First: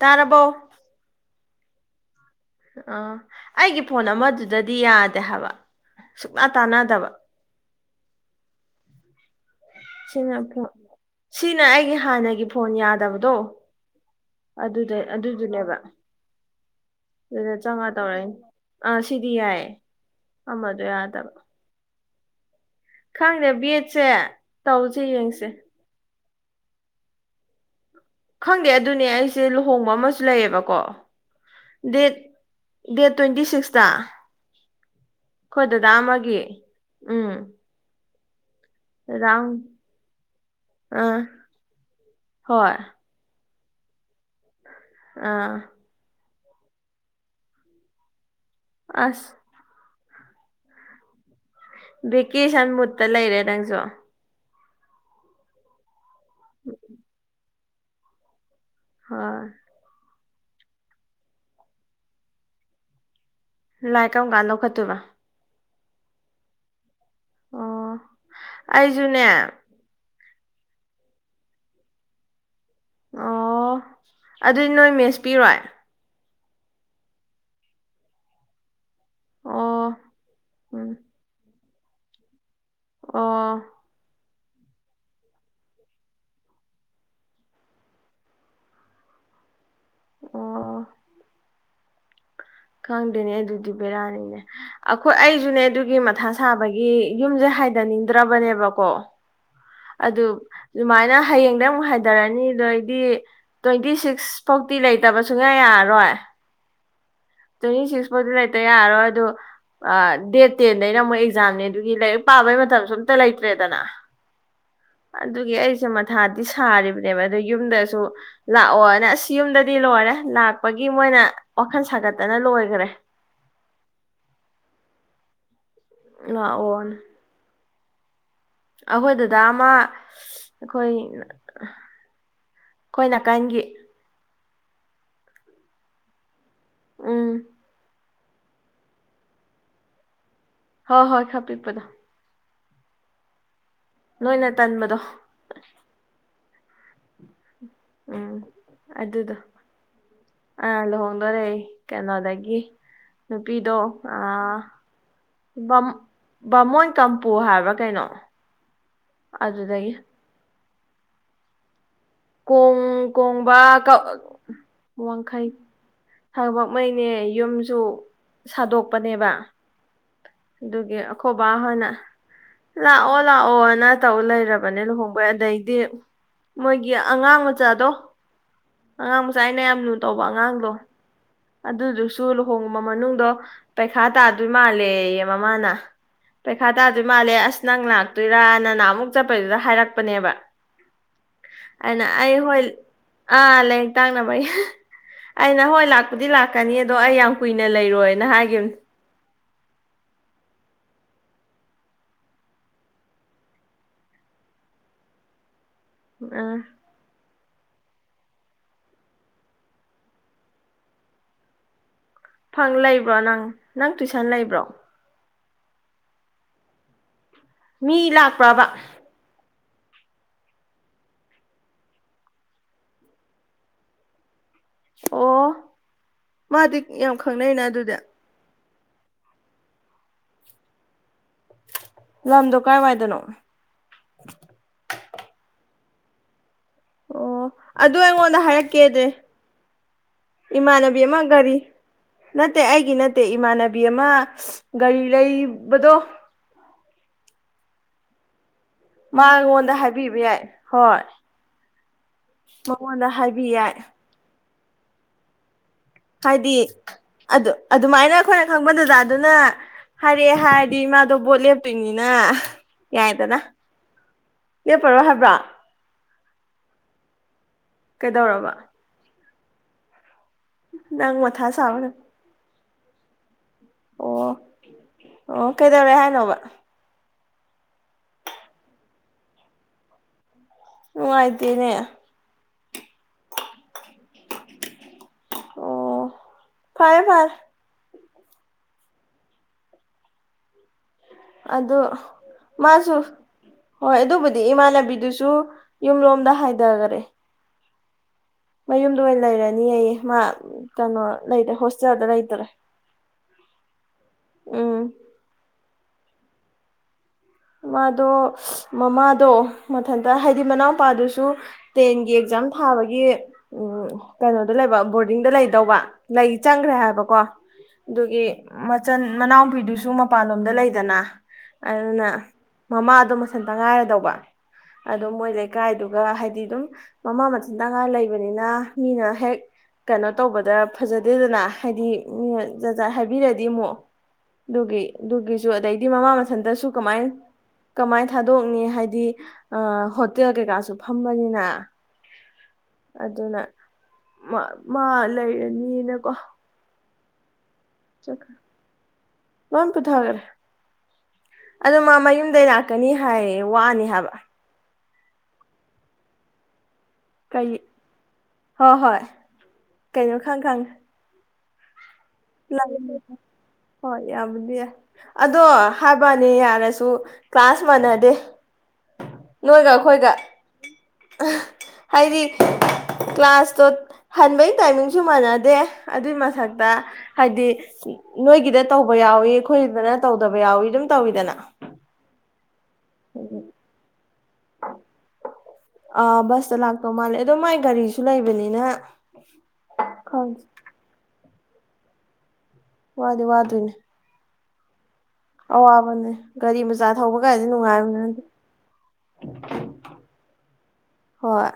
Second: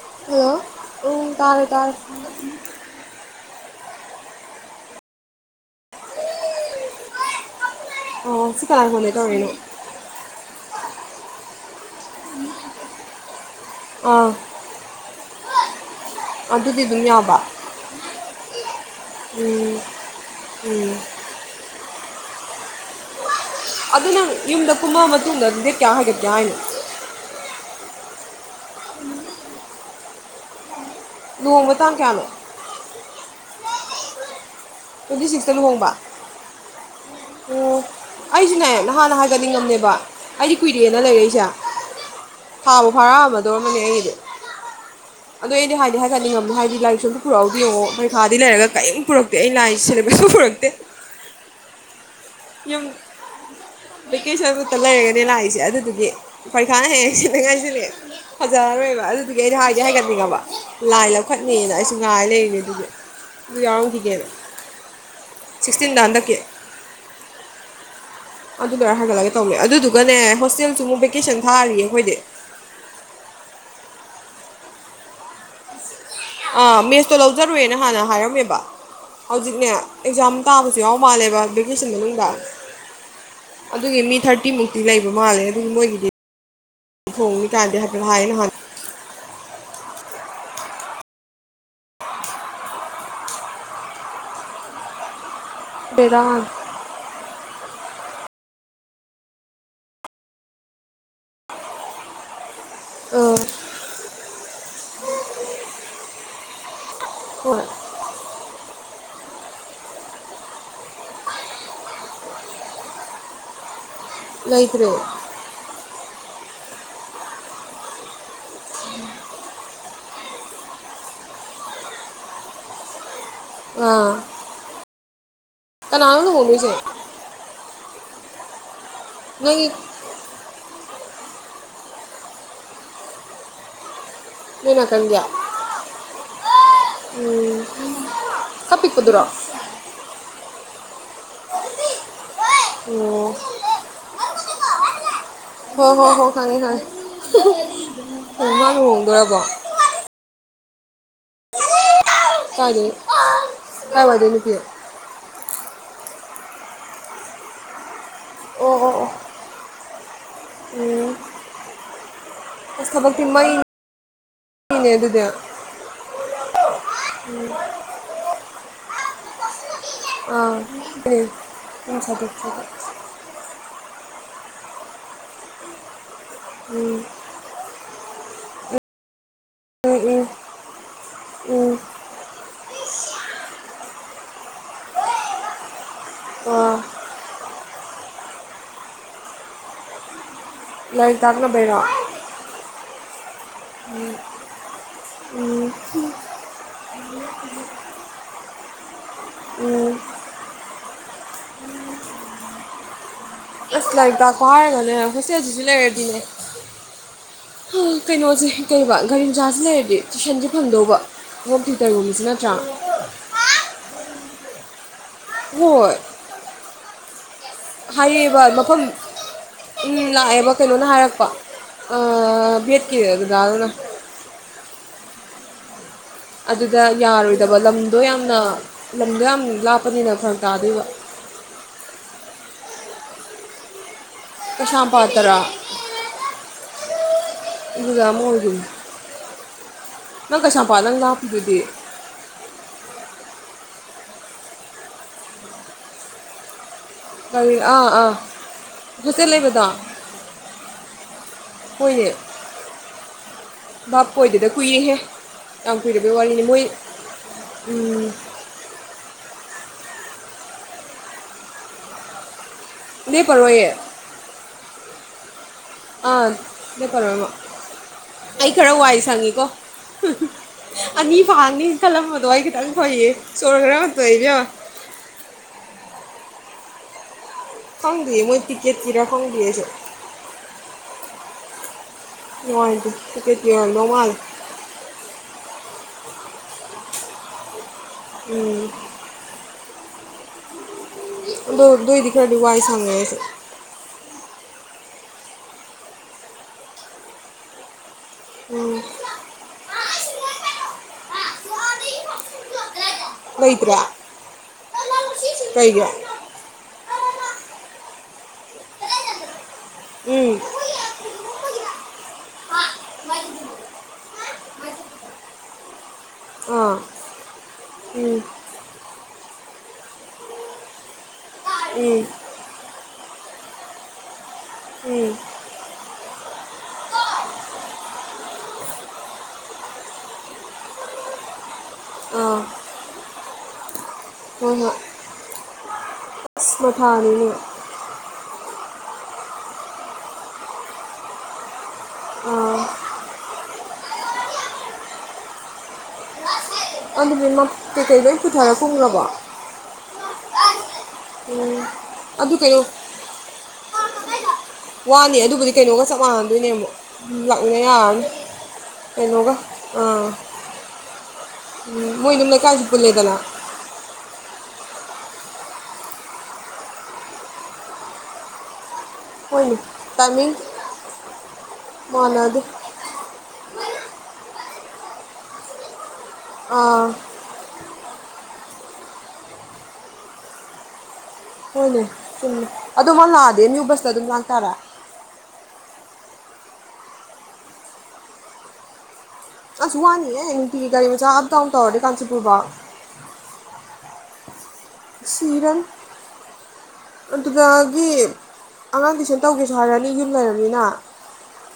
ꯇꯥꯔꯕꯣ ꯍꯜꯂꯣ ꯎ ꯇꯥꯔ ꯇꯥꯔꯦ ꯑꯥ ꯑꯩꯒꯤ ꯐꯣꯟ ꯑꯃꯗꯨꯗꯗꯤ ꯌꯥꯗꯦ ꯍꯥꯏꯕ ꯁꯨꯛꯇꯥ ꯇꯥꯟꯅꯗꯕ ꯑꯣ ꯁꯤ ꯀꯥ ꯐꯣꯟꯗꯩ ꯇꯧꯔꯛꯏꯅꯣ ꯁꯤꯅ ꯐꯣꯟ ꯁꯤꯅ ꯑꯩꯒꯤ ꯍꯥꯟꯅꯒꯤ ꯐꯣꯟ ꯌꯥꯗꯕꯗꯣ ꯑꯥ ꯑꯗꯨꯗ ꯑꯗꯨ ꯑꯗꯨꯅꯦꯕ ꯑꯗꯨꯗꯤ ꯑꯗꯨꯝ ꯌꯥꯕ ꯑꯗꯨꯗ ꯆꯪꯉꯥ ꯇꯧꯔꯅꯤ ꯑꯥ ꯁꯤꯗꯤ ꯌꯥꯏꯌꯦ ꯑꯃꯗꯣ ꯎꯝ ꯌꯥꯗꯕ ꯈꯪꯡꯗꯦ ꯑꯗꯨ ꯅꯪ ꯌꯨꯝꯗ ꯀꯨꯝꯃꯑ ꯃꯇꯨꯡꯗ ꯑꯗꯨꯗꯤ ꯀꯌꯥ ꯍꯥꯏꯒꯠꯀꯦ ꯍꯥꯏꯅ ꯈꯪꯗꯦ ꯑꯗꯨꯅꯦ ꯑꯩꯁꯦ ꯂꯨꯍꯣꯡꯕ ꯑꯃꯁꯨ ꯂꯩꯌꯦꯕꯀꯣ ꯂꯨꯍꯣꯡꯕ ꯇꯥꯡ ꯗꯦꯠ ꯀꯌꯥꯅꯣ ꯗꯦꯠ ꯇ꯭ꯋꯦꯟꯇꯤ ꯁꯤꯛ ꯀꯇꯥ ꯀꯣꯏꯗꯗ ꯃꯥꯒꯦ ꯎꯝ ꯑꯩꯁꯨ ꯁꯤꯅꯦꯍ ꯅꯍꯥꯟꯅ ꯗꯗꯥ ꯑꯝ ꯍꯥꯏꯒꯠꯅꯤꯡꯉꯝꯅꯦꯕ ꯑꯩꯗꯤ ꯀꯨꯏꯔꯦꯅ ꯑꯥ ꯂꯩꯔꯛꯏꯁꯦ ꯍꯣꯏ ꯐꯥꯕꯨ ꯐꯥꯔꯛꯑꯃꯗ ꯗꯣꯃꯅꯤ ꯑꯩꯔ ꯑꯗꯨ ꯑꯥ ꯑꯩꯗꯤ ꯍꯥꯏꯗꯤ ꯍꯥꯏꯒꯠ ꯅꯤꯡꯉꯝ ꯍꯥꯏꯗꯤ ꯂꯥꯏꯔꯤꯛ ꯁꯝ ꯄꯨꯔꯛꯎꯗꯤ ꯌꯦꯉꯩ ꯂꯩꯔꯒ ꯀꯔꯤꯝ ꯑꯁ ꯄꯨꯔꯛꯇꯦ ꯑꯩ ꯂꯥꯏ ꯐꯔꯠꯇ ꯚꯦꯀꯦꯁꯟ ꯃꯨꯠꯇ ꯂꯩꯔꯦ ꯅꯪꯁꯨ ꯂꯩꯔꯒꯅꯤ ꯂꯥꯛꯏꯁꯦ ꯑꯗꯨꯗꯨꯗꯤ ꯑꯩꯣꯏ ꯀꯦꯦ ꯀꯤꯂꯦ ꯐꯖꯔꯔꯣꯏꯕ ꯑꯗꯨꯗꯨꯒꯤ ꯍꯣꯏ ꯑꯩꯗꯤ ꯍꯥꯏꯒꯦ ꯍꯥꯏꯒꯠꯅꯤꯡꯉꯕ ꯂꯥꯏ ꯂꯧꯈꯠꯅꯦꯅ ꯑꯩꯁꯨ ꯉꯥꯏ ꯂꯩꯔꯤꯅꯦ ꯑꯗꯨꯗꯤ ꯂꯥꯏ ꯀꯔꯝ ꯀꯥꯟ ꯂꯧꯈꯠꯇꯣꯏꯕ ꯁꯤꯛꯁꯇꯤꯟꯗ ꯍꯟꯗꯛꯀꯤ ꯑꯣ ꯑꯗꯨꯗꯔ ꯑꯩꯁꯨꯅꯦ ꯍꯥꯏꯒꯠꯂꯒ ꯇꯧꯅꯦ ꯑꯗꯨꯗꯨꯒꯅꯦ ꯍꯣꯁꯇꯦꯜꯁꯨ ꯑꯃꯨꯛ ꯚꯦꯀꯦꯁꯟ ꯊꯥꯔꯤꯌꯦ ꯑꯩꯈꯣꯏꯗꯤ ꯑꯣ ꯑꯗꯨꯗꯤ ꯅꯣꯏ ꯃꯦꯁ ꯄꯤꯔꯣꯏ ꯃꯦꯁꯇꯣ ꯂꯧꯖꯔꯨꯦꯅ ꯍꯥꯟꯅ ꯍꯥꯏꯔꯝꯃꯦꯕ ꯍꯧꯖꯤꯛꯅꯦ ꯑꯣ ꯑꯦꯛꯖꯥꯝ ꯇꯥꯕꯁꯨ ꯎꯝ ꯌꯥꯎ ꯃꯥꯜꯂꯦꯕ ꯖꯟꯗ ꯍꯕ ꯑꯣ ꯑꯗꯨꯒꯤ ꯃꯤ ꯊꯥꯔꯇꯤ ꯤꯃꯨꯛꯇꯤ ꯂꯩꯕ ꯃꯥꯜꯂꯦ ꯑꯗꯨ ꯃꯣꯏꯒꯤꯗꯤ ꯊꯣꯡꯉ ꯇꯥꯟꯗꯗꯤ ꯍꯥꯏꯐꯦꯠ ꯍꯥꯏꯌꯦ ꯅꯍꯥꯟ ꯑꯣ ꯈꯪꯗꯣꯏꯅꯦ ꯑꯗꯨꯗꯤ ꯕꯦꯔꯥꯅꯤꯅꯦ ꯑꯩꯈꯣꯏ ꯑꯩꯁꯨ ꯨꯅꯦ ꯑꯗꯨꯒꯤ ꯕꯦꯔꯥ ꯃꯊꯥ ꯁꯥꯕꯒꯤ ꯌꯨꯝꯁꯦ ꯍꯥꯏ ꯅꯅꯤ ꯏꯗ꯭ꯔꯥꯕꯅꯤꯕꯣ ꯑꯗꯨ ꯑꯗꯨꯃꯥꯏꯅ ꯍꯌꯦꯡꯗ ꯑꯃꯨꯛ ꯍꯥꯏꯊꯔꯅꯤ ꯗꯤ ꯑ ꯇ꯭ꯋꯦꯟꯇꯤ ꯁꯤꯁ ꯁꯤꯛꯁ ꯐꯣꯔꯇꯤ ꯂꯩꯇꯕꯁꯨꯨꯡꯌꯥ ꯌꯥꯔꯣꯏ ꯍꯣꯏ ꯇ ꯆ [unintelligible] [inaudible] ꯂꯩꯇ ꯌꯥꯔꯣꯏ ꯑꯗꯨ ꯗꯦꯠ ꯇꯦꯟꯗꯩꯅ ꯃꯣꯏ ꯑꯦꯛꯖꯥꯝꯅꯦ ꯑꯗꯨꯒꯤ ꯂꯥꯏꯔꯤꯛ ꯄꯥꯕꯩ ꯃꯇꯝꯁꯨ ꯑꯝꯇ ꯂꯩꯇ꯭ꯔꯦꯗꯅ ꯂꯩꯇ꯭ꯔꯦ ꯑꯗꯨꯒꯤ ꯑꯩꯁꯦ ꯃꯊꯥꯗꯤ ꯁꯥꯔꯤꯕꯅꯦꯕ ꯑꯗꯣ ꯌꯨꯝꯗꯁꯨ ꯂꯥꯛꯑꯣꯅ ꯑꯁ ꯌꯨꯝꯗꯗꯤ ꯂꯣꯏꯔꯦ ꯂꯥꯛꯄꯒꯤ ꯃꯣꯏꯅ ꯋꯥꯈꯜ ꯁꯥꯒꯠ ꯐꯖꯅ ꯂꯣꯏꯈꯔꯦ ꯎꯝ ꯀꯅꯥꯅꯣ ꯂꯨꯍꯣꯡ ꯗꯣꯏ ꯁꯦ ꯂꯥꯛꯑꯣꯅ ꯑꯩꯈꯣꯏ ꯗꯥꯗꯥ ꯑꯃ ꯑꯩꯈꯣꯏ ꯑꯩꯈꯣꯏ ꯅꯥꯀꯟꯒꯤ ꯅꯣꯏꯅꯥꯀꯟꯒꯤ ꯎꯝ ꯑꯄꯤꯛꯄ ꯀꯗꯨꯔꯣ ꯍꯣ ꯍꯣꯏ ꯈꯔꯥꯄꯤꯛ ꯄꯗꯣ ꯎꯝ ꯅꯣꯏꯅ ꯇꯟꯕꯗꯣ ꯍ ꯍꯣ ꯍꯣ ꯈꯪꯉꯦ ꯈꯪꯉꯦ ꯎꯝ ꯃꯗꯨ ꯂꯨꯍꯣꯡꯗꯣꯏꯔꯕꯣ ꯑ ꯂꯨꯍꯣꯡꯗꯣꯏꯔꯦ ꯀꯩꯅꯣꯗꯒꯤ ꯅꯨꯄꯤꯗꯣ ꯕꯥꯃꯣꯏ ꯀꯝꯄꯨ ꯍꯥꯏꯕ꯭ꯔꯥ ꯀꯩꯅꯣ ꯑꯗꯨꯗꯒꯤ ꯀꯣꯡ ꯀꯣꯡꯕ ꯋꯥꯡꯈꯩ ꯊꯕꯛꯉꯩꯅꯦ ꯌꯨꯝꯁꯨ ꯁꯥꯗꯣꯛꯄꯅꯦꯕ ꯑꯗꯨꯒꯤ ꯑꯩꯈꯣꯕ ꯍꯣꯏꯅ ꯂꯥꯛꯑꯣ ꯂꯥꯛꯑꯣꯅ ꯇꯧ ꯂꯩꯔꯕꯅꯦ ꯂꯨꯍꯣꯡꯕꯩ ꯑꯗꯩꯗꯤ ꯃꯣꯏ ꯑꯉꯥꯡ ꯃꯆꯥꯗꯣ ꯑꯉꯥꯡ ꯃꯆꯥ ꯑꯩꯅ ꯌꯥꯝ ꯂꯨ ꯇꯧꯕ ꯑꯉꯥꯡꯗꯣ ꯑꯗꯨꯗꯨꯁꯨ ꯂꯨꯍꯣꯡꯕ ꯃꯅꯨꯡꯗꯣ ꯄꯩꯈꯥ ꯇꯥꯗꯣꯏ ꯃꯥꯜꯂꯦ ꯃꯃꯥꯅ ꯄꯩꯈꯥ ꯇꯥꯗꯣꯏ ꯃꯥꯜꯂꯦ ꯑꯁ ꯅꯪ ꯂꯥꯛꯇꯣꯏꯔꯥꯅ ꯅꯍꯟ ꯑꯃꯨꯛ ꯆꯠꯄꯩꯗꯨꯗ ꯍꯥꯏꯔꯛꯄꯅꯦꯕ ꯂꯩꯔꯤꯛ ꯇꯥꯛꯅꯕꯩ ꯔꯦ ꯑꯩꯅ ꯑꯩ ꯍꯣꯏ ꯑꯥ ꯂꯥꯏꯔꯤꯛ ꯇꯥꯛꯅꯕꯒꯤ ꯑꯩꯅ ꯍꯣꯏ ꯂꯥꯏ ꯀꯅꯤ ꯑꯗꯣ ꯑꯩ ꯌꯥꯝ ꯀꯨꯏꯅ ꯂꯩꯔꯣꯏꯅ ꯍꯥꯏꯈꯤꯕꯅꯦ ꯎꯝ ꯂꯥꯏꯔꯤꯛ ꯇꯥꯛꯄ ꯍꯥꯏꯔꯒꯅꯦ ꯍꯣꯁꯇꯦꯜ ꯂꯩꯔꯗꯤꯅꯦ ꯑꯥ ꯀꯩꯅꯣꯁꯦ ꯀꯩꯔꯕ ꯒꯥꯔꯤ ꯃꯆꯥꯁꯤ ꯂꯩꯔꯗꯤ ꯇꯨꯏꯁꯟꯁ ꯐꯪꯗꯧꯕ ꯍꯣꯝ ꯇꯌꯨꯇꯔꯒꯨꯝꯕꯁ ꯐꯪ ꯂꯩꯕ꯭ꯔꯣ ꯅꯪ ꯅꯪ ꯇꯨꯏꯁ ꯅ ꯂꯩꯕ꯭ꯔꯣ ꯍꯣꯏ ꯃꯤ ꯍꯥꯏꯌꯦꯕ ꯂꯥꯛꯄ꯭ꯔꯕ ꯃꯐꯝꯐꯝ ꯎꯝ ꯂꯥꯛꯑꯦꯕ ꯀꯩꯅꯣꯅ ꯍꯥꯏꯔꯛꯄ ꯚꯦꯠꯀꯤ ꯑꯗꯨꯗꯥ ꯑꯗꯨꯅ ꯑꯣ ꯃꯥꯗꯤ ꯑꯗꯨꯗ ꯌꯥꯝ ꯌꯥꯔꯣꯏꯗꯕ ꯈꯪꯅꯩꯅ ꯑꯗꯨꯗꯤ ꯂꯝꯗꯣ ꯌꯥꯝꯅ ꯂꯝꯗꯣ ꯌꯥꯝ ꯂꯥꯞꯄꯅꯤꯅ ꯐꯔ ꯇꯥꯗꯣꯏꯕ ꯂꯝꯗꯣ ꯀꯥꯏꯋꯥꯏꯗꯅꯣ ꯐꯗ꯭ꯔ ꯑꯣ ꯑꯗꯨ ꯑꯩꯉꯣꯟꯗ ꯍꯥꯏꯔꯛꯀꯦꯗꯦ ꯅꯪ ꯀꯩꯁꯥꯝꯄꯥꯠ ꯅꯪ ꯏꯃꯥꯟꯅꯕꯤ ꯑꯃ ꯒꯥꯔꯤ ꯂꯥꯞꯄꯤꯗꯨꯗꯤ ꯅꯠꯇꯦ ꯑꯩꯒꯤ ꯅꯠꯇꯦ ꯑꯠꯇꯦ ꯏꯃꯥꯟꯅꯕꯤ ꯑꯃ ꯒꯥꯔꯤ ꯂꯩꯕꯗꯣ ꯀ ꯑꯥ ꯑꯥ ꯃꯥ ꯍꯣꯁꯇꯦꯜ ꯂꯩꯕꯗꯣ ꯑꯩꯉꯣꯟꯗ ꯍꯥꯏꯕꯤꯕ ꯌꯥꯏ ꯍꯣꯏ ꯍꯣꯏꯅꯦ ꯃꯉꯣꯟꯗ ꯍꯥꯏꯕꯤ ꯌꯥꯏ ꯍꯨꯏꯍꯦ ꯍꯥꯏꯗꯤ ꯑꯗꯨ ꯑꯗꯨꯃꯥꯏꯅ ꯑꯩꯈꯣꯏꯅ ꯈꯪꯕ ꯗꯖ ꯑꯗꯨꯅ ꯍꯥꯏꯔꯦ ꯍꯥꯏꯔꯗꯤ ꯏꯃꯥꯗꯣ ꯕꯣꯠ ꯂꯦꯞꯇꯣꯏꯅꯤꯅ ꯂꯩ ꯄꯔꯣꯏꯌꯦ ꯂꯦꯞꯄꯔꯣ ꯍꯥꯏꯕ꯭ꯔꯥ ꯑꯥ ꯑꯗꯨ ꯄꯔꯃꯣ ꯑꯩ ꯀꯩꯗꯧꯔꯕ ꯈꯔ ꯋꯥꯏ ꯁꯪꯉꯦꯀꯣ [unintelligible] ꯅꯪ ꯑꯅꯤ ꯃꯊꯥ ꯐꯥꯔꯅꯤ ꯁꯥꯕꯅ ꯆꯂꯂꯝ ꯃꯗꯨꯋꯥꯏ ꯀꯇꯪ ꯍꯣꯏꯌꯦ ꯁꯣꯂꯒ꯭ꯔꯥꯄꯕꯤ ꯑꯣ ꯑꯣ ꯀꯩꯗꯧꯔꯦ [unintelligible] ꯈꯪꯗꯌꯦ ꯃꯣꯏ ꯇꯤꯦꯠ ꯀꯔ ꯈꯣꯡꯗ ꯆ ꯎ ꯍꯥꯏꯥꯏꯗꯦꯅꯦ ꯅꯨꯡꯉꯥꯏꯦ ꯅꯉꯜ ꯑꯣ ꯐꯔꯦ ꯐꯥꯏ ꯎꯝ ꯑꯗꯨ ꯗꯏ ꯈꯔꯗꯤ ꯑꯋꯥꯖ ꯁꯥꯟꯅꯦꯁ ꯑꯗꯩ ꯏꯃꯥꯟꯅꯕꯤꯗꯨꯁꯨ ꯌꯨꯝꯂꯣꯝꯗ ꯍꯥꯏꯊꯈꯔꯦ ꯎꯝ ꯃꯌꯨꯝꯗ ꯑꯣꯏꯅ ꯂꯩꯔꯅꯤꯑ ꯃꯥ ꯀꯩꯅꯣ ꯂꯩꯔꯦ ꯍꯣꯁꯇꯦꯜꯗ ꯂꯩꯇꯔꯦ ꯂꯩꯩꯇꯔ ꯎꯝ ꯀꯩꯌꯥ ꯃꯥꯗꯣ ꯃꯃꯥꯗꯣ ꯃꯊꯟꯇ ꯎꯝ ꯍꯥꯏꯗꯤ ꯃꯅꯥꯎꯄꯥꯗꯨꯁꯨ ꯁꯨ ꯇꯦꯟꯒꯤ ꯑꯦꯛꯖꯥꯝ ꯊꯥꯕꯒꯤ ꯀꯩꯅꯣꯗ ꯂꯩꯕ ꯕꯣꯔꯗꯤꯡꯗ ꯂꯩꯗꯧꯕ ꯂꯩ ꯆꯪꯈ꯭ꯔꯦ ꯑꯥ ꯍꯥꯏꯕꯀꯣ ꯎꯝ ꯑꯗꯨꯒꯤ ꯃꯆꯟ ꯃꯅꯥꯎꯕꯤꯗꯨꯁꯨ ꯃꯄꯥꯟꯂꯣꯝꯗ ꯂꯩꯗꯅ ꯎꯝ ꯑꯗꯨꯅ ꯃꯃꯥꯗꯣ ꯃꯟ ꯇꯉꯥꯏꯔꯗꯧꯕ ꯑꯗꯨ ꯎꯝ ꯃꯣꯏ ꯂꯩꯀꯥꯏꯗꯨꯒ ꯍꯥꯏꯗꯤ ꯑꯗꯨꯝ ꯃꯃꯥ ꯃꯟ ꯇꯉꯥꯏꯔ ꯂꯩꯕꯅꯤꯅ ꯃꯤꯅ ꯍꯦꯛ ꯀꯩꯅꯣ ꯇꯧꯕꯗ ꯐꯖꯗꯦꯗꯅ ꯍꯥꯏꯗꯤ ꯑꯥ ꯃꯤꯅ ꯖꯖ ꯍꯥꯏꯕꯤꯔꯗꯤ ꯑꯃꯨꯛ ꯍꯣꯏ ꯍꯣꯏ ꯑꯗꯨꯒꯤ ꯑꯗꯨꯒꯤꯁꯨ ꯑꯗꯩꯗꯤ ꯃꯃꯥ ꯃ ꯑꯁ ꯊꯟꯗꯔꯁꯨ ꯀꯃꯥꯏ ꯃꯊꯥꯅꯤꯅꯦ ꯀꯃꯥꯏꯅ ꯊꯥꯗꯣꯛꯅꯤ ꯍꯥꯏꯗꯤ ꯍꯣꯇꯦꯜ ꯀꯩꯀꯥꯁꯨ ꯐꯝꯕꯅꯤꯅ ꯑꯗꯨꯅ ꯃꯥ ꯂꯩꯔꯅꯤꯅꯀꯣ ꯑꯗꯨꯕꯤꯃ ꯀꯦꯈꯩꯩ ꯆꯠꯈ꯭ꯔꯦ ꯐꯨꯊꯔꯀꯣꯂꯕꯣ ꯑꯗꯨ ꯃꯥ ꯃꯌꯨꯝꯗꯩ ꯀꯩꯅꯣ ꯂꯥꯛꯀꯅꯤ ꯍꯥꯏꯌꯦ ꯋꯥꯅꯤ ꯊꯕ ꯋꯥꯅꯤ ꯑꯗꯨꯕꯨꯗꯤ ꯀꯩꯅꯣꯒ ꯆꯞ ꯃꯥꯟꯅꯟꯗꯣꯏꯅꯦ ꯑꯃꯨꯛ ꯀꯩ ꯃꯂꯌꯥ ꯍꯣꯏ ꯍꯣꯏ ꯀꯩꯅꯣꯒ ꯑꯥ ꯀꯩꯅꯣ ꯈꯪ ꯈꯪ ꯎꯝ ꯃꯣꯏ ꯑꯗꯨꯝ ꯂꯩꯀꯥꯏꯁꯤ ꯄꯨꯂꯦꯗꯅ ꯍꯣꯏ ꯌꯥꯕꯨꯗꯤ ꯌꯥꯏ ꯑꯗꯣ ꯍꯥꯏꯕꯅꯤ ꯌꯥꯔꯁꯨ ꯀ꯭ꯂꯥꯁ ꯃꯥꯟꯅꯗꯦ ꯍꯣꯏꯅꯦ ꯅꯣꯏꯒ ꯑꯩꯈꯣꯏꯒ ꯇꯥꯏꯃꯤꯡ ꯍꯥꯏꯗꯤ ꯃꯥꯟꯅꯗꯦ ꯀ꯭ꯂꯥꯁ ꯑꯣ ꯍꯟꯕꯩ ꯇꯥꯏꯃꯤꯡꯁꯨ ꯃꯥꯟꯅꯗꯦ ꯑꯗꯨꯏ ꯃꯊꯛꯇ ꯑꯥ ꯅꯣꯏꯒꯤꯗ ꯇꯧꯕ ꯌꯥꯎꯋꯤ ꯑꯩꯈꯣꯏꯗꯅ ꯇꯧꯗꯕ ꯌꯥꯎꯋꯤ ꯑꯗꯨꯝ ꯇꯧꯋꯤꯗꯅ ꯍꯣꯏꯅꯦ ꯑꯗꯨꯝ ꯂꯥꯛꯑꯗꯦ ꯃꯤꯏ ꯕꯁꯇ ꯑꯗꯨꯝ ꯂꯥꯛ ꯇꯔꯥ ꯑ ꯕꯁꯇ ꯂꯥꯛꯇꯧ ꯃꯥꯜꯂꯦ ꯑꯗꯣ ꯃꯥꯏ ꯒꯥꯔꯤꯁꯨ ꯂꯩꯕꯅꯤꯅ ꯑꯁ ꯋꯥꯍꯅꯤꯦ ꯈꯪꯗꯦ ꯏꯇꯒꯤ ꯒꯥꯔꯤ ꯃ ꯆ ꯀ ꯇꯥꯎ ꯇꯧꯔꯦ ꯀꯥꯟꯆꯤꯄꯨꯔꯕ ꯋꯥꯗꯤ ꯋꯥꯗꯣꯏꯅꯦ ꯁꯤ ꯏꯔꯝ ꯑꯋꯥꯕꯅꯦ ꯒꯥꯔꯤ ꯃꯆꯥ ꯊꯧꯕ ꯀꯥꯏꯁꯦ ꯅꯨꯡꯉꯥꯏꯕ ꯑꯗꯨꯗꯒꯤ ꯅꯠꯇꯦ ꯑꯉꯥꯡ ꯀꯩꯁꯟ ꯇꯧꯒꯦꯁꯨ ꯍꯥꯏꯔꯅꯤ ꯌꯨꯝ ꯂꯩꯔꯅꯤꯅ ꯍꯣꯏ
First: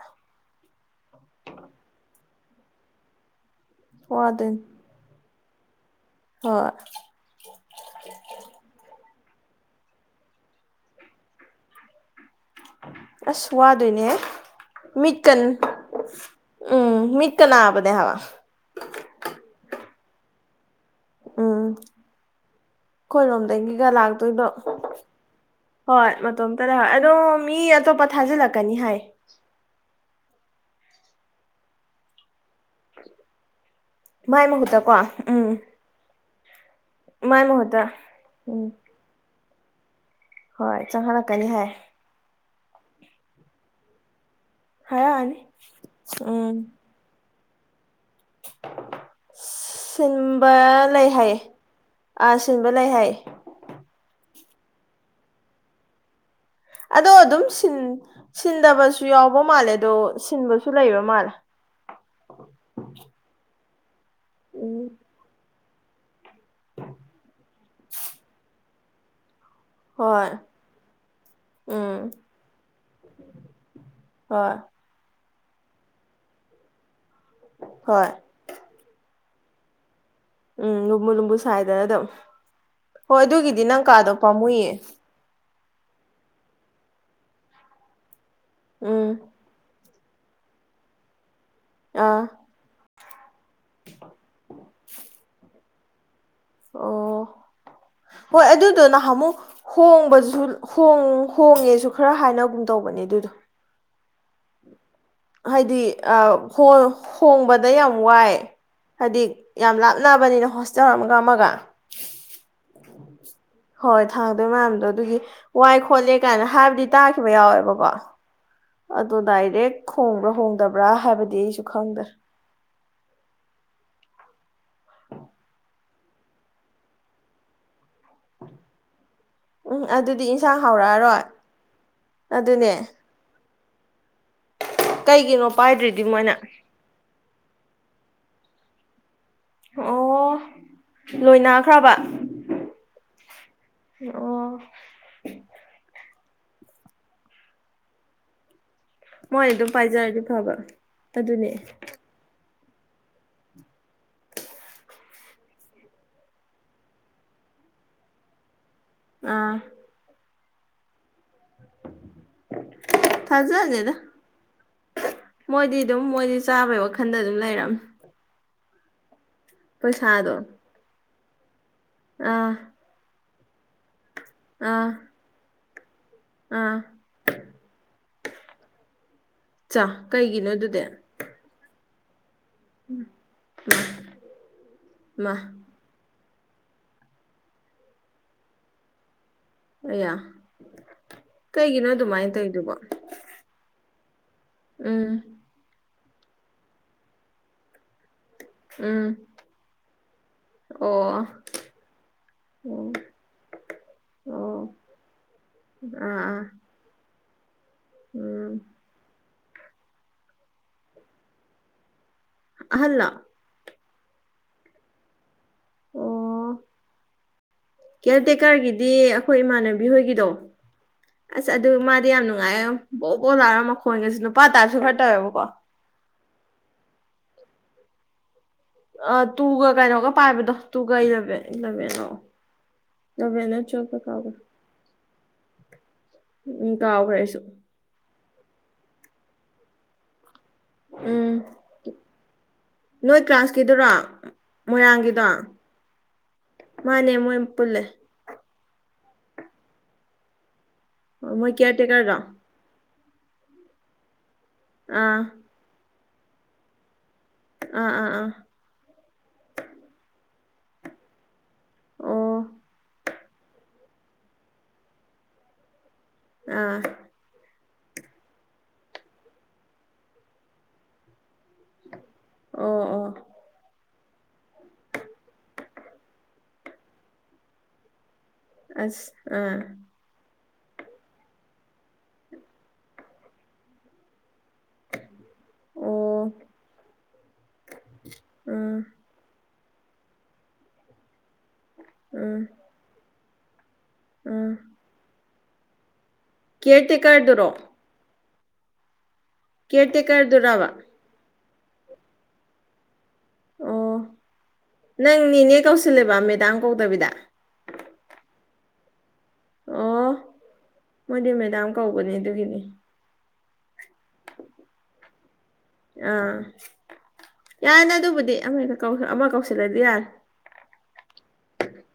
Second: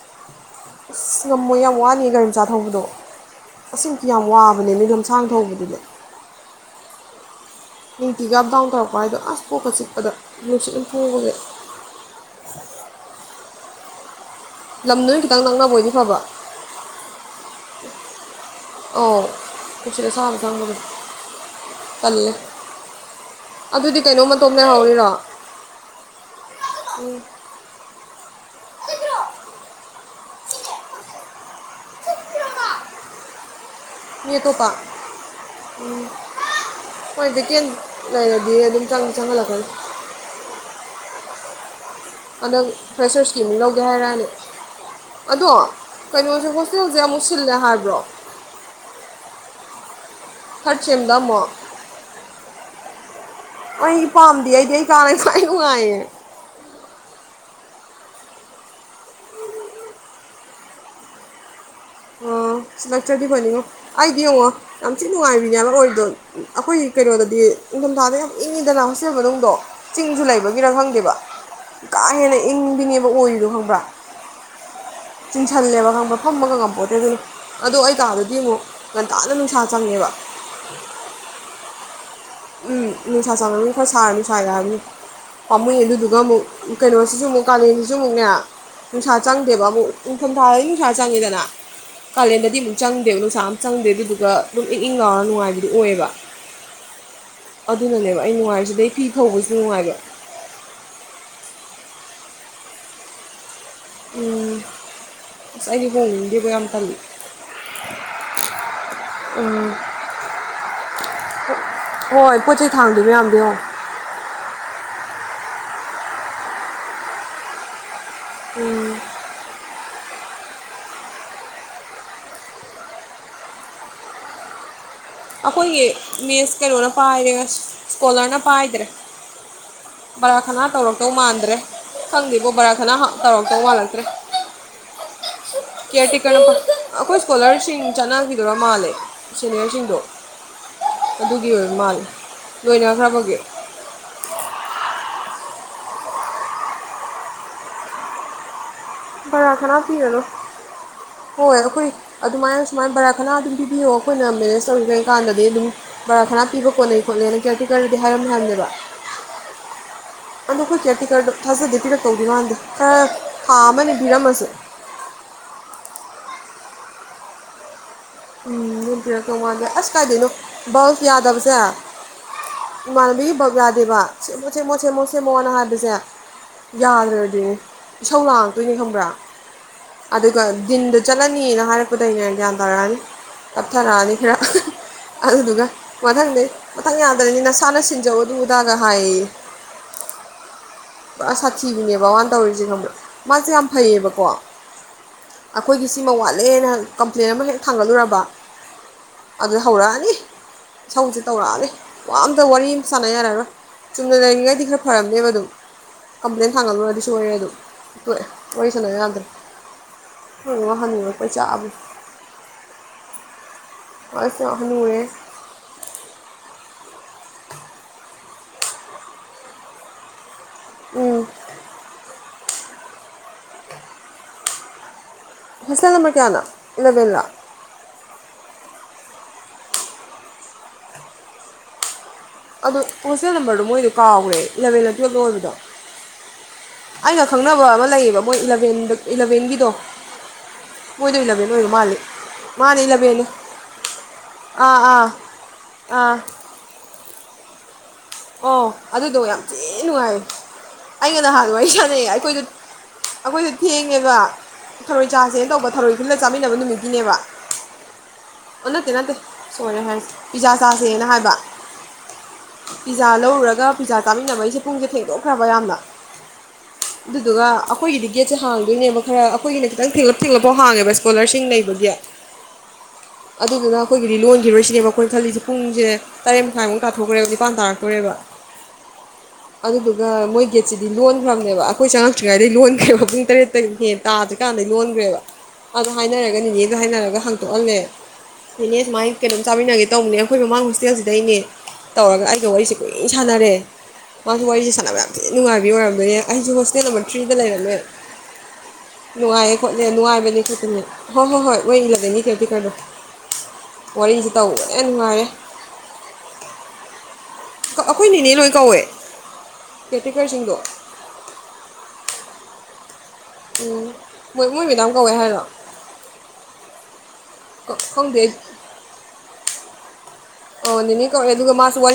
ꯑꯁ ꯉꯝꯃꯣ ꯌꯥꯝ ꯋꯥꯅꯤ ꯒꯥꯔꯤ ꯃꯆꯥ ꯊꯧꯕꯗꯣ ꯃꯁꯤꯡꯁꯤꯡꯁꯨ ꯌꯥꯝ ꯋꯥꯗꯣꯏꯅꯤ ꯋꯥꯕꯅꯦꯅꯦ ꯂꯝꯁꯥꯡ ꯇꯕꯗ ꯍꯣꯏ ꯍꯀꯤ ꯀꯗꯨ ꯀ ꯎꯚꯥꯏꯗꯣ ꯑꯁ ꯄꯣꯛꯀ ꯆꯤꯛꯄꯗ ꯅꯨꯡꯁꯤꯠ ꯑꯗꯨꯝ ꯊꯣꯡꯕꯁꯦ ꯑꯁ ꯋꯥꯗꯣꯏꯅꯦ ꯂꯝ ꯅꯣꯏ ꯃꯤꯇꯟ ꯈꯤꯇꯪ ꯅꯛꯅꯕ ꯑꯣꯏꯗꯤꯐꯕ ꯎꯝ ꯃꯤ ꯀꯅꯥꯄꯗ ꯍꯥꯋꯥ ꯑꯣ ꯏꯆꯂ ꯁꯅ ꯊꯪꯒꯗ ꯎꯝ ꯑꯩꯈꯣꯏꯔꯣꯝꯗꯒꯤꯒ ꯑꯗꯨꯗꯤ ꯀꯩꯅꯣ ꯂꯥꯛꯇꯣꯏꯗꯣ ꯃꯇꯣꯝ ꯂꯩꯍꯧꯔꯤꯔꯣ ꯍꯣꯏ ꯃꯇꯣꯝꯇ ꯂꯩ ꯍꯣꯏ ꯑꯗꯣ ꯃꯤ ꯑꯇꯣꯞꯄ ꯊꯥꯖꯤꯜꯂꯛꯀꯅꯤ ꯍꯥꯏ ꯃꯤ ꯃꯥꯏ ꯑꯇꯣꯞꯄ ꯃꯍꯨꯠꯇꯀꯣ ꯎꯝ ꯍꯣꯏ ꯃꯥꯏ ꯚꯦꯀꯦꯟ ꯃꯍꯨꯠꯇ ꯂꯩꯔꯗꯤ ꯎꯝ ꯑꯗꯨꯝ ꯆꯪꯗꯤ ꯆꯪꯍꯜꯂꯛꯀꯅꯤ ꯍꯣꯏ ꯆꯪꯍꯜꯂꯛꯀꯅꯤ ꯍꯥꯏ ꯍꯟꯗꯛ ꯐ꯭ꯔꯦꯁꯔ ꯀꯤ ꯑꯃꯨꯛ ꯂꯧꯒꯦ ꯍꯥꯏꯔꯛꯑꯅꯤ ꯍꯥꯏꯔꯛꯑꯅꯤ ꯑꯗꯣ ꯀꯩꯅꯣꯁꯦ ꯎꯝ ꯍꯣꯁꯇꯦꯜꯁꯦ ꯑꯃꯨꯛ ꯁꯤꯜꯂꯦ ꯍꯥꯏꯕ꯭ꯔꯣ ꯁꯤꯟꯕ ꯊꯥꯔꯠ ꯂꯩ ꯁꯦꯝꯗ ꯍꯥꯏ ꯑꯃꯨꯛ ꯑꯥ ꯁꯤꯟꯕ ꯂꯩ ꯍꯥꯏ ꯑꯩ ꯄꯥꯝꯗꯤ ꯑꯩꯗꯤ ꯑꯩ ꯀꯥꯅ ꯈꯋ꯭ꯥꯏ ꯅꯨꯉꯥꯏ ꯌꯦ ꯑꯗꯣ ꯑꯗꯨꯝ ꯁꯤꯟꯗꯕꯁꯨ ꯌꯥꯎꯕ ꯃꯥꯜꯂꯦ ꯑꯗꯣ ꯁꯤꯟꯕꯁꯨ ꯂꯩꯕ ꯃꯥꯜꯂꯦ ꯁꯂꯛ ꯇꯔ꯭ꯗꯤ ꯐꯥꯅꯤ ꯉꯣ ꯑꯩ ꯗꯤ ꯌꯦꯡꯉꯣ ꯎꯝ ꯌꯥꯝ ꯊꯤ ꯅꯨꯡꯉꯥꯏ ꯅꯦꯕ ꯑꯣꯏꯔꯤꯗꯣ ꯑꯩꯈꯣꯏꯒꯤ ꯀꯩꯅꯣꯗꯗꯤ ꯅꯤꯡꯊꯝꯊꯥꯗ ꯌꯥꯝ ꯏꯪꯉꯤꯗꯅ ꯍꯣꯁꯇꯦꯜ ꯃꯅꯨꯡꯗꯣ ꯆꯤꯡꯁꯨ ꯍꯣꯏ ꯂꯩꯕꯒꯤꯔꯥ ꯈꯪꯗꯦꯕ ꯀꯥ ꯎꯝ ꯍꯦꯟꯅ ꯏꯪꯕꯤꯅꯦꯕ ꯑꯣꯏꯔꯤꯅꯣ ꯈꯪꯕ꯭ꯔꯥ ꯍꯣꯏ ꯆꯤꯟꯁꯤꯜꯂꯦꯕ ꯈꯪꯕ ꯐꯝꯕꯒ ꯉꯝꯄꯣꯠꯇꯦ ꯑꯗꯨꯅ ꯑꯗꯣ ꯑꯩ ꯍꯣꯏ ꯀꯥꯗꯗꯤ ꯑꯃꯨꯛ ꯉꯟꯇꯥꯅ ꯅꯨꯡꯁꯥ ꯆꯪꯉꯦꯕ ꯎꯝ ꯂꯨꯝꯕꯨꯨ ꯂꯨꯝꯕꯨ ꯁꯥꯏꯗꯅ ꯑꯗꯨꯝ ꯎꯝ ꯍꯣꯏ ꯅꯨꯡꯁꯥ ꯑꯗꯨꯒꯤꯗꯤ ꯁꯔꯅꯤ ꯅꯪ ꯑꯩꯈꯣꯏ ꯀꯥꯗꯣ ꯁꯥꯔꯅꯤ ꯁꯥꯥꯏ ꯄꯥꯝꯃꯨꯏꯌꯦ ꯌꯥꯔꯅꯤ ꯄꯥꯝꯃꯨꯏ ꯑꯗꯨꯗꯨꯒ ꯑꯃꯨꯛ ꯀꯩꯅꯣꯁꯤꯁꯨ ꯑꯃꯨꯛ ꯀꯥꯂꯦꯟꯁꯤꯁꯨ ꯑꯃꯨꯛꯅꯦ ꯎꯝ ꯅꯨꯡꯁꯥ ꯆꯪꯗꯦ ꯕꯥꯕꯨ ꯏꯪ ꯊꯥꯝ ꯊꯥ ꯗꯥꯗꯤ ꯅꯨꯡꯁꯥ ꯆꯉꯤꯗꯅ ꯑꯥ ꯀꯥꯂꯦꯟꯗꯗꯤ ꯑꯃꯨꯛ ꯆꯪ ꯨ ꯗꯦ ꯅꯨꯡꯁꯥ ꯆꯪꯗꯦ ꯑꯗꯨꯗꯨꯒ ꯑꯗꯨꯝ ꯏꯪ ꯏꯪ ꯂꯥꯎꯔꯒ ꯅꯨꯡꯉꯥꯏꯕꯤ ꯑꯗꯨ ꯑꯣꯏꯕ ꯑꯣ ꯍꯣꯏ ꯅꯨꯡꯉꯥꯏꯔꯤꯁꯦ ꯑꯗꯨꯗꯨꯣ ꯑꯗꯩ ꯐꯤ ꯅꯍ ꯃꯨꯛ ꯐꯧꯕꯁꯨ ꯅꯨꯡꯉꯥꯏꯕ ꯍꯣꯡꯕꯁꯨ ꯍꯣꯡ ꯍꯣꯡꯉꯦꯁꯨ ꯁꯨ ꯈꯔ ꯍꯥꯏꯅꯒꯨꯝ ꯇꯧꯕꯅꯦ ꯑꯗꯨꯗꯣ ꯎꯝ ꯑꯁ ꯑꯩꯗꯤ ꯍꯥꯏꯗꯤ ꯑ ꯍꯣꯡꯅꯤꯡꯗꯦꯕ ꯌꯥꯝ ꯇꯜꯂꯤ ꯍꯣꯡꯕꯗ ꯌꯥꯝ ꯋꯥꯏ ꯍꯥꯏꯗꯤ ꯎꯝ ꯌꯥꯝ ꯂꯥꯞꯅꯕꯅꯤꯅ ꯍꯣꯁꯇꯦꯜ ꯑꯃꯒ ꯑꯃꯒ ꯍꯣꯏ ꯄꯣꯠ ꯆꯩ ꯊꯥꯡꯗꯣꯏ ꯃꯌꯥꯝꯗꯣ ꯌꯦꯡꯉꯣ ꯍꯣꯏ ꯊꯥꯡꯗꯣꯏ ꯃꯌꯥꯝꯗꯣ ꯑꯗꯨꯒꯤ ꯋꯥꯏ ꯈꯣꯠꯂꯦ ꯀꯥꯏꯅ ꯍꯥꯏꯕꯗꯤ ꯇꯥꯈꯤꯕ ꯌꯥꯎꯋꯦꯕꯀꯣ ꯎꯝ ꯑꯗꯣ ꯗꯥꯏꯔꯦꯛ ꯍꯣꯡꯕ꯭ꯔꯥ ꯍꯣꯡꯗꯕ꯭ꯔꯥ ꯍꯥꯏꯕꯗꯤ ꯑꯩꯁꯨ ꯈꯪꯗ꯭ꯔꯦ ꯑꯩꯈꯣꯏꯒꯤ ꯃꯦꯁ ꯀꯩꯅꯣꯅ ꯄꯥꯏꯔꯦ ꯁ꯭ꯀꯣꯂꯔꯅ ꯄꯥꯏꯗ꯭ꯔꯦ ꯎꯝ ꯑꯗꯨꯗꯤ ꯕꯔꯥ ꯏꯟꯁꯥꯡ ꯈꯅꯥ ꯇꯧꯔꯛꯇꯧ ꯍꯥꯎꯔꯛꯑꯔꯣꯏ ꯃꯥꯟꯗ꯭ꯔꯦ ꯈꯪꯗꯦꯕꯣ ꯕꯔꯥ ꯑꯗꯨꯅꯦ ꯈꯅꯥ ꯇꯧꯔꯛꯇꯧ ꯃꯥꯜꯂꯛꯇ꯭ꯔꯦ ꯀꯩꯒꯤꯅꯣ ꯄꯥꯏꯗ꯭ꯔꯤꯗꯤ ꯀꯦꯌꯔ ꯃꯣꯏꯅ ꯇꯦꯀꯔꯅ ꯑꯩꯈꯣꯏ ꯁ꯭ꯀꯣꯂꯔ ꯁꯤꯡ ꯆꯠꯅꯈꯤꯗꯔꯥ ꯃꯥꯜꯂꯦ ꯁꯦꯅꯤꯌꯔꯁꯤꯡꯗꯣ ꯑꯣ ꯑꯗꯨꯒꯤ ꯑꯣꯏꯕ ꯂꯣꯏꯅꯥꯈ꯭ꯔꯕ ꯃꯥꯜꯂꯦ ꯂꯣꯏꯅꯈ꯭ꯔꯕꯒꯤ ꯑꯣ ꯃꯣꯏ ꯚꯔꯥ ꯑꯗꯨꯝ ꯀꯅꯥ ꯄꯥꯏꯖꯔꯗꯤ ꯄꯤꯔꯅꯣ ꯐꯕ ꯍꯣꯏ ꯑꯗꯨꯅꯦ ꯑꯩꯈꯣꯏ ꯑꯗꯨꯃꯥꯏꯅ ꯁꯨꯃꯥꯏꯅ ꯕꯔꯥ ꯀꯅꯥ ꯑꯗꯨꯝ ꯄꯤꯕꯤꯌꯣ ꯑꯩꯈꯣꯏꯅ ꯃꯦꯅꯦꯖ ꯇꯧꯔꯤꯈꯩ ꯀꯥꯟꯗꯗꯤ ꯑꯗꯨꯝ ꯕꯔꯥ ꯈꯅꯥ ꯄꯤꯕ ꯈꯣꯠꯅꯩ ꯈꯣꯠꯅꯩꯅ ꯀꯦꯔ ꯀꯩꯀꯔꯗꯗꯤ ꯍꯥꯏꯔꯝꯃꯦꯦꯕ ꯑꯥ ꯑꯗꯈꯣꯏ ꯀꯌꯥꯇꯤ ꯀꯔ ꯊꯥꯖꯗꯦ ꯀꯤꯔ ꯇꯧꯕꯤꯔꯣ ꯍꯥꯟꯗꯦ ꯈꯔ ꯊꯥ ꯊꯥꯖꯗꯦꯗ ꯑꯃꯅꯦꯕꯤꯔꯝꯃꯁꯦ ꯃꯣꯏꯗꯤ ꯑꯗꯨꯝ ꯃꯣꯏꯗꯤ ꯆꯥꯕꯩ ꯋꯥꯈꯜꯗ ꯑꯗꯨꯝ ꯂꯩꯔꯝꯃꯦ ꯎꯝ ꯎ ꯅꯣꯡꯉꯗꯦ ꯑꯁ ꯀꯥꯏꯗꯅꯣ ꯌꯥꯗꯕꯁꯦ ꯑꯥ ꯃꯔꯕꯤ ꯌꯥꯗꯕ ꯃꯊꯦ ꯑꯥ ꯃꯣꯊꯦ ꯃꯁꯦ ꯃꯣꯣꯟꯅ ꯍꯥꯏ ꯄꯖꯥ ꯑꯥ ꯌꯥꯗ ꯑꯣꯏꯗ ꯏꯁꯧ ꯂꯥꯡꯉꯛꯇꯣꯏꯅꯦ ꯈꯪꯕ꯭ꯔꯥ ꯆꯥ ꯑꯗꯨꯒ ꯀꯩꯒꯤꯅꯣ ꯑꯗꯨꯗꯤ ꯗꯤꯟꯗ ꯆꯠꯂꯅꯤꯅ ꯍꯥꯏꯔꯛꯄ ꯎꯗꯗꯝꯅꯦ ꯒꯌꯥ ꯀꯔꯜ ꯀꯞꯊꯔꯛꯑꯅꯤ ꯈꯔ ꯃꯥ ꯑꯗꯨꯗꯨꯒ ꯃꯊꯪꯗꯤ ꯃꯊꯪ ꯌꯥꯗꯕꯅꯤ ꯅꯁꯥꯅ ꯁꯤꯟꯖꯧ ꯑꯗꯨꯗꯥꯒ ꯍꯥꯏꯌꯦꯌꯦ ꯑꯌꯥ ꯑ ꯀꯩꯒꯤꯅꯣ ꯁꯥꯊꯤꯕꯤꯅꯦꯕ ꯃꯥꯅ ꯑꯗꯨꯃꯥꯏꯅ ꯇꯧꯔꯤꯁꯦ ꯇꯧꯔꯤꯗꯨꯕꯣ ꯈꯪꯕ ꯃꯥꯁꯦ ꯌꯥꯝ ꯐꯩꯌꯦꯕꯀꯣ ꯎꯝ ꯑꯩꯈꯣꯏꯒꯤ ꯁꯤꯃ ꯋꯥꯠꯂꯦꯅ ꯀꯝꯄ꯭ꯂꯦꯟ ꯑꯃ ꯍꯦꯛ ꯊꯥꯡꯒꯠꯂꯨꯔꯕ ꯎꯝ ꯑꯗꯨ ꯍꯧꯔꯛꯑꯅꯤ ꯑꯣ ꯁꯧꯁꯨ ꯇꯧꯔꯛꯑꯅꯤ ꯋꯥ ꯑꯝꯇ ꯋꯥꯔꯤ ꯑꯃꯝ ꯑꯣ ꯁꯥꯟꯅ ꯌꯥꯔꯔꯣꯏ ꯆꯨꯝꯅ ꯑꯣ ꯂꯩꯔꯤꯉꯩꯗꯤ ꯈꯔ ꯐꯔꯝꯅꯦꯕ ꯑꯗꯨꯝ ꯑꯥ ꯑꯥ ꯀꯝꯄ꯭ꯂꯦꯟ ꯁꯥꯡꯒꯗꯤ ꯆ ꯑꯗꯨ ꯑꯈꯣꯏ ꯎꯝ ꯋꯥꯔꯤ ꯁꯅ ꯌꯥꯗ꯭ꯔꯦ ꯍꯣꯏ ꯋꯥꯍꯟꯅꯤꯡꯉꯛꯄꯩ ꯆꯥꯛꯑꯕꯅꯤ ꯑꯍꯜꯂꯣ ꯑꯁ ꯑ ꯍꯅꯨꯔꯦꯍꯦ ꯑꯣ ꯀꯦꯌꯥꯔ ꯇꯦꯛꯀꯔꯒꯤꯗꯤ ꯑꯩꯈꯣꯏ ꯏꯃꯥꯟꯅꯕꯤ ꯍꯣꯏꯒꯤꯗꯣ ꯎꯝ ꯑꯁ ꯑꯗꯨ ꯃꯥꯗꯤ ꯌꯥꯝ ꯅꯣ ꯉꯥꯏꯌꯦ ꯕꯣ ꯕꯣ ꯂꯥꯏꯔ ꯃꯈꯣꯏꯒꯁꯨ ꯅꯨꯄꯥ ꯇꯥꯏꯄꯁꯨ ꯈꯔ ꯇꯧꯋꯦꯕ ꯍꯣꯁꯇꯦꯜ ꯅꯝꯕꯔ ꯀꯌꯥꯅꯣ ꯏꯂꯥꯕꯦꯟꯂꯣ ꯇꯨꯒ ꯀꯩꯅꯣꯒ ꯄꯥꯏꯕꯗꯣ ꯇꯨꯒꯚꯦꯟ ꯏꯂꯚꯦꯟ ꯂꯣ ꯑꯗꯨ ꯍꯣꯁꯇꯦꯜ ꯅꯝꯕꯔꯗꯣ ꯃꯣꯏꯗꯣ ꯀꯥꯎꯒ꯭ꯔꯦ ꯏꯂꯕꯦꯟꯂ ꯇꯨꯌꯦꯜꯞꯂ ꯑꯣꯏꯕꯗꯣ ꯎꯝ ꯀꯥꯎꯒ꯭ꯔꯦ ꯑꯩꯒ ꯑꯩꯁꯨ ꯈꯪꯅꯕ ꯑꯃ ꯂꯩ ꯌꯦꯕ ꯃꯣꯏ ꯏꯂꯕꯦꯟꯒꯤꯗꯣ ꯎꯨꯝ ꯃꯥꯅꯦ ꯅꯣꯏ ꯏꯂꯚꯦꯟꯅꯦ ꯀ꯭ꯂꯥꯁꯀꯤꯗꯨꯔꯣ ꯑꯥ ꯑꯥ ꯃꯣꯏꯔꯥꯡꯒꯤꯗꯣ ꯑꯥ ꯃꯥꯅꯦ ꯃꯣꯏ ꯄꯨ ꯄꯨꯜꯂꯦ ꯑꯣ ꯑꯗꯨꯗꯣ ꯌꯥꯝ ꯊꯤꯟ ꯅꯨꯡꯉꯥꯏ ꯑꯩꯩꯒ ꯅꯍꯥꯟ ꯃꯣꯏ ꯋꯥꯔꯤ ꯀꯤꯌꯔ ꯁꯥꯟꯅꯩꯑꯦ ꯇꯦꯀꯔꯗꯣ ꯑꯩꯈꯣꯏꯗ ꯑꯩꯈꯣꯏꯗꯨ ꯊꯦꯡꯉꯦꯕ ꯊꯔꯣꯏ ꯑꯥ ꯆꯥꯁꯦꯅ ꯇꯧꯕ ꯊꯔꯣꯏ ꯄꯨꯟꯅ ꯆꯥꯃꯤꯟꯅꯕ ꯅꯨꯃꯤꯠꯀꯤꯅꯦꯕ ꯑꯥ-ꯑꯥ-ꯑꯥ ꯑꯣ ꯅꯠꯇꯦ ꯅꯠꯇꯦ ꯁꯣꯏꯔꯦ ꯍꯥꯏꯁꯤ ꯄꯤꯖꯥ ꯆꯥꯁꯦꯅ ꯍꯥꯏꯕ ꯑꯣ ꯄꯤꯖꯥ ꯂꯧꯔꯨꯔꯒ ꯄꯤꯖꯥ ꯆꯥꯃꯤꯟꯅꯕꯩꯁꯦ ꯄꯨꯡꯁꯦ ꯊꯦꯡꯗꯣꯛꯈ꯭ꯔꯕ ꯌꯥꯝꯅ ꯑꯥ ꯑꯗꯨꯗꯨꯒ ꯑꯥ ꯑꯩꯈꯣꯏꯒꯤꯗꯤ ꯒꯦꯠꯁꯦ ꯍꯥꯡꯗꯣꯏꯅꯦꯕ ꯈꯔ ꯑꯩꯈꯣꯏꯒꯤꯅ ꯈꯤꯇꯪ ꯊꯦꯛꯂꯞ ꯊꯦꯛꯂꯞ ꯍꯥꯡꯉꯦꯕ ꯁ꯭ꯀꯣꯂꯔꯁꯤꯡ ꯂꯩꯕꯒꯤ ꯑꯣ ꯑꯣ ꯑꯗꯨꯗꯨꯅ ꯑꯩꯈꯣꯏꯒꯤꯗꯤ ꯂꯣꯟꯒꯤꯔꯣꯏꯁꯤꯅꯦꯕ ꯑꯩꯈꯣꯏ ꯈꯜꯂꯤꯁꯦ ꯄꯨꯡꯁꯦ ꯇꯔꯦꯠ ꯃꯈꯥꯏꯃꯨꯛ ꯇꯥꯊꯣꯛꯈ꯭ꯔꯦꯕ ꯅꯤꯄꯥꯟ ꯇꯔ ꯇꯣꯔꯦꯕ ꯑꯁ ꯑꯥ ꯒꯦꯠꯁꯤꯗꯤ ꯂꯣꯟꯈ꯭ꯔꯕꯅꯦꯕ ꯑꯩꯈꯣꯏ ꯆꯪꯉꯛꯇ꯭ꯔꯤꯉꯩ ꯂꯣꯟꯈ꯭ꯔꯦꯕ ꯄꯨꯡ ꯇꯔꯦꯠꯇ ꯍꯦꯛ ꯇꯥꯗꯦ ꯀꯥꯟꯗ ꯂꯣꯟꯒ꯭ꯔꯦꯕ ꯑꯗ ꯑꯣ ꯍꯥꯏꯅꯔꯒ ꯅꯦꯅꯦꯗꯣ ꯍꯥꯏꯅꯔꯒ ꯍꯥꯡꯇꯣꯛꯍꯜꯂꯦ ꯑꯥ ꯅꯦꯅꯦ ꯁꯨꯃꯥꯏ ꯀꯣ ꯆꯥꯃꯤꯟꯅꯒꯦ ꯇꯧꯕꯅꯦ ꯑꯈꯣꯏ ꯃꯃꯥꯡ ꯍꯣꯁꯇꯦꯜꯁꯤꯗꯩꯅꯦ ꯇꯧꯔꯒ ꯑꯥ ꯑꯩꯒ ꯋꯥꯔꯤꯁꯤ ꯁꯤ ꯁꯥꯟꯅꯔꯦ ꯃꯥ ꯑꯥ ꯋꯥꯔꯤ ꯁꯅꯕ ꯌꯥꯝꯊꯤ ꯅꯨꯡꯉꯥꯏꯕꯤ ꯑꯣꯏꯔꯝꯕ ꯌꯥ ꯑꯩꯁꯨ ꯍꯣꯁꯇꯦꯜ ꯀꯤꯌꯔ ꯅꯝꯕꯔ ꯊꯔꯤꯗ ꯇꯦꯀꯔꯗꯨꯔꯣ ꯂꯩꯔꯝꯃꯦ ꯅꯨꯡꯉꯥꯏꯌꯦ ꯈꯣꯠꯂꯦ ꯀꯤꯌꯔ ꯅꯨꯡꯉꯥꯏꯕꯅꯤ ꯇꯦꯀꯔꯗꯨꯔꯕ ꯈꯅꯦ ꯍꯣ ꯍꯣ ꯍꯣꯏ ꯑꯣꯏ ꯏꯒꯗꯅꯤ ꯀꯦꯇ ꯀꯔꯗꯣ ꯑꯣ ꯅꯪ ꯅꯦꯅꯦ ꯀꯥꯎꯁꯤꯜꯂꯦꯕ ꯃꯦꯗꯥꯝ ꯀꯧꯗꯕꯤꯗ ꯑꯩꯈꯣꯏ ꯅꯤꯅꯦ ꯂꯣꯏ ꯀꯧꯋꯦ ꯑꯣ ꯀꯦꯌꯔꯇꯦꯀꯔꯁꯤꯡꯗꯣ ꯃꯣꯏꯗꯤ ꯃꯦꯗꯥꯝ ꯀꯧꯕꯅꯦ ꯑꯗꯨꯒꯤꯅꯤ ꯎꯝ ꯃꯣꯏ ꯃꯣꯏ ꯃꯦꯗꯥꯝ ꯀꯧꯋꯦ ꯍꯥꯏꯔꯣ ꯑꯥ ꯌꯥꯔꯦꯅꯦ ꯈꯪꯗꯦ ꯑꯩ ꯑꯗꯨꯕꯨꯗꯤ ꯑꯃ ꯑꯃ ꯀꯧꯁꯤꯜꯂꯗꯤ ꯌꯥꯔꯦ ꯑꯣ ꯅꯦꯅꯦ ꯃꯥꯁꯨ ꯋꯥꯔꯤ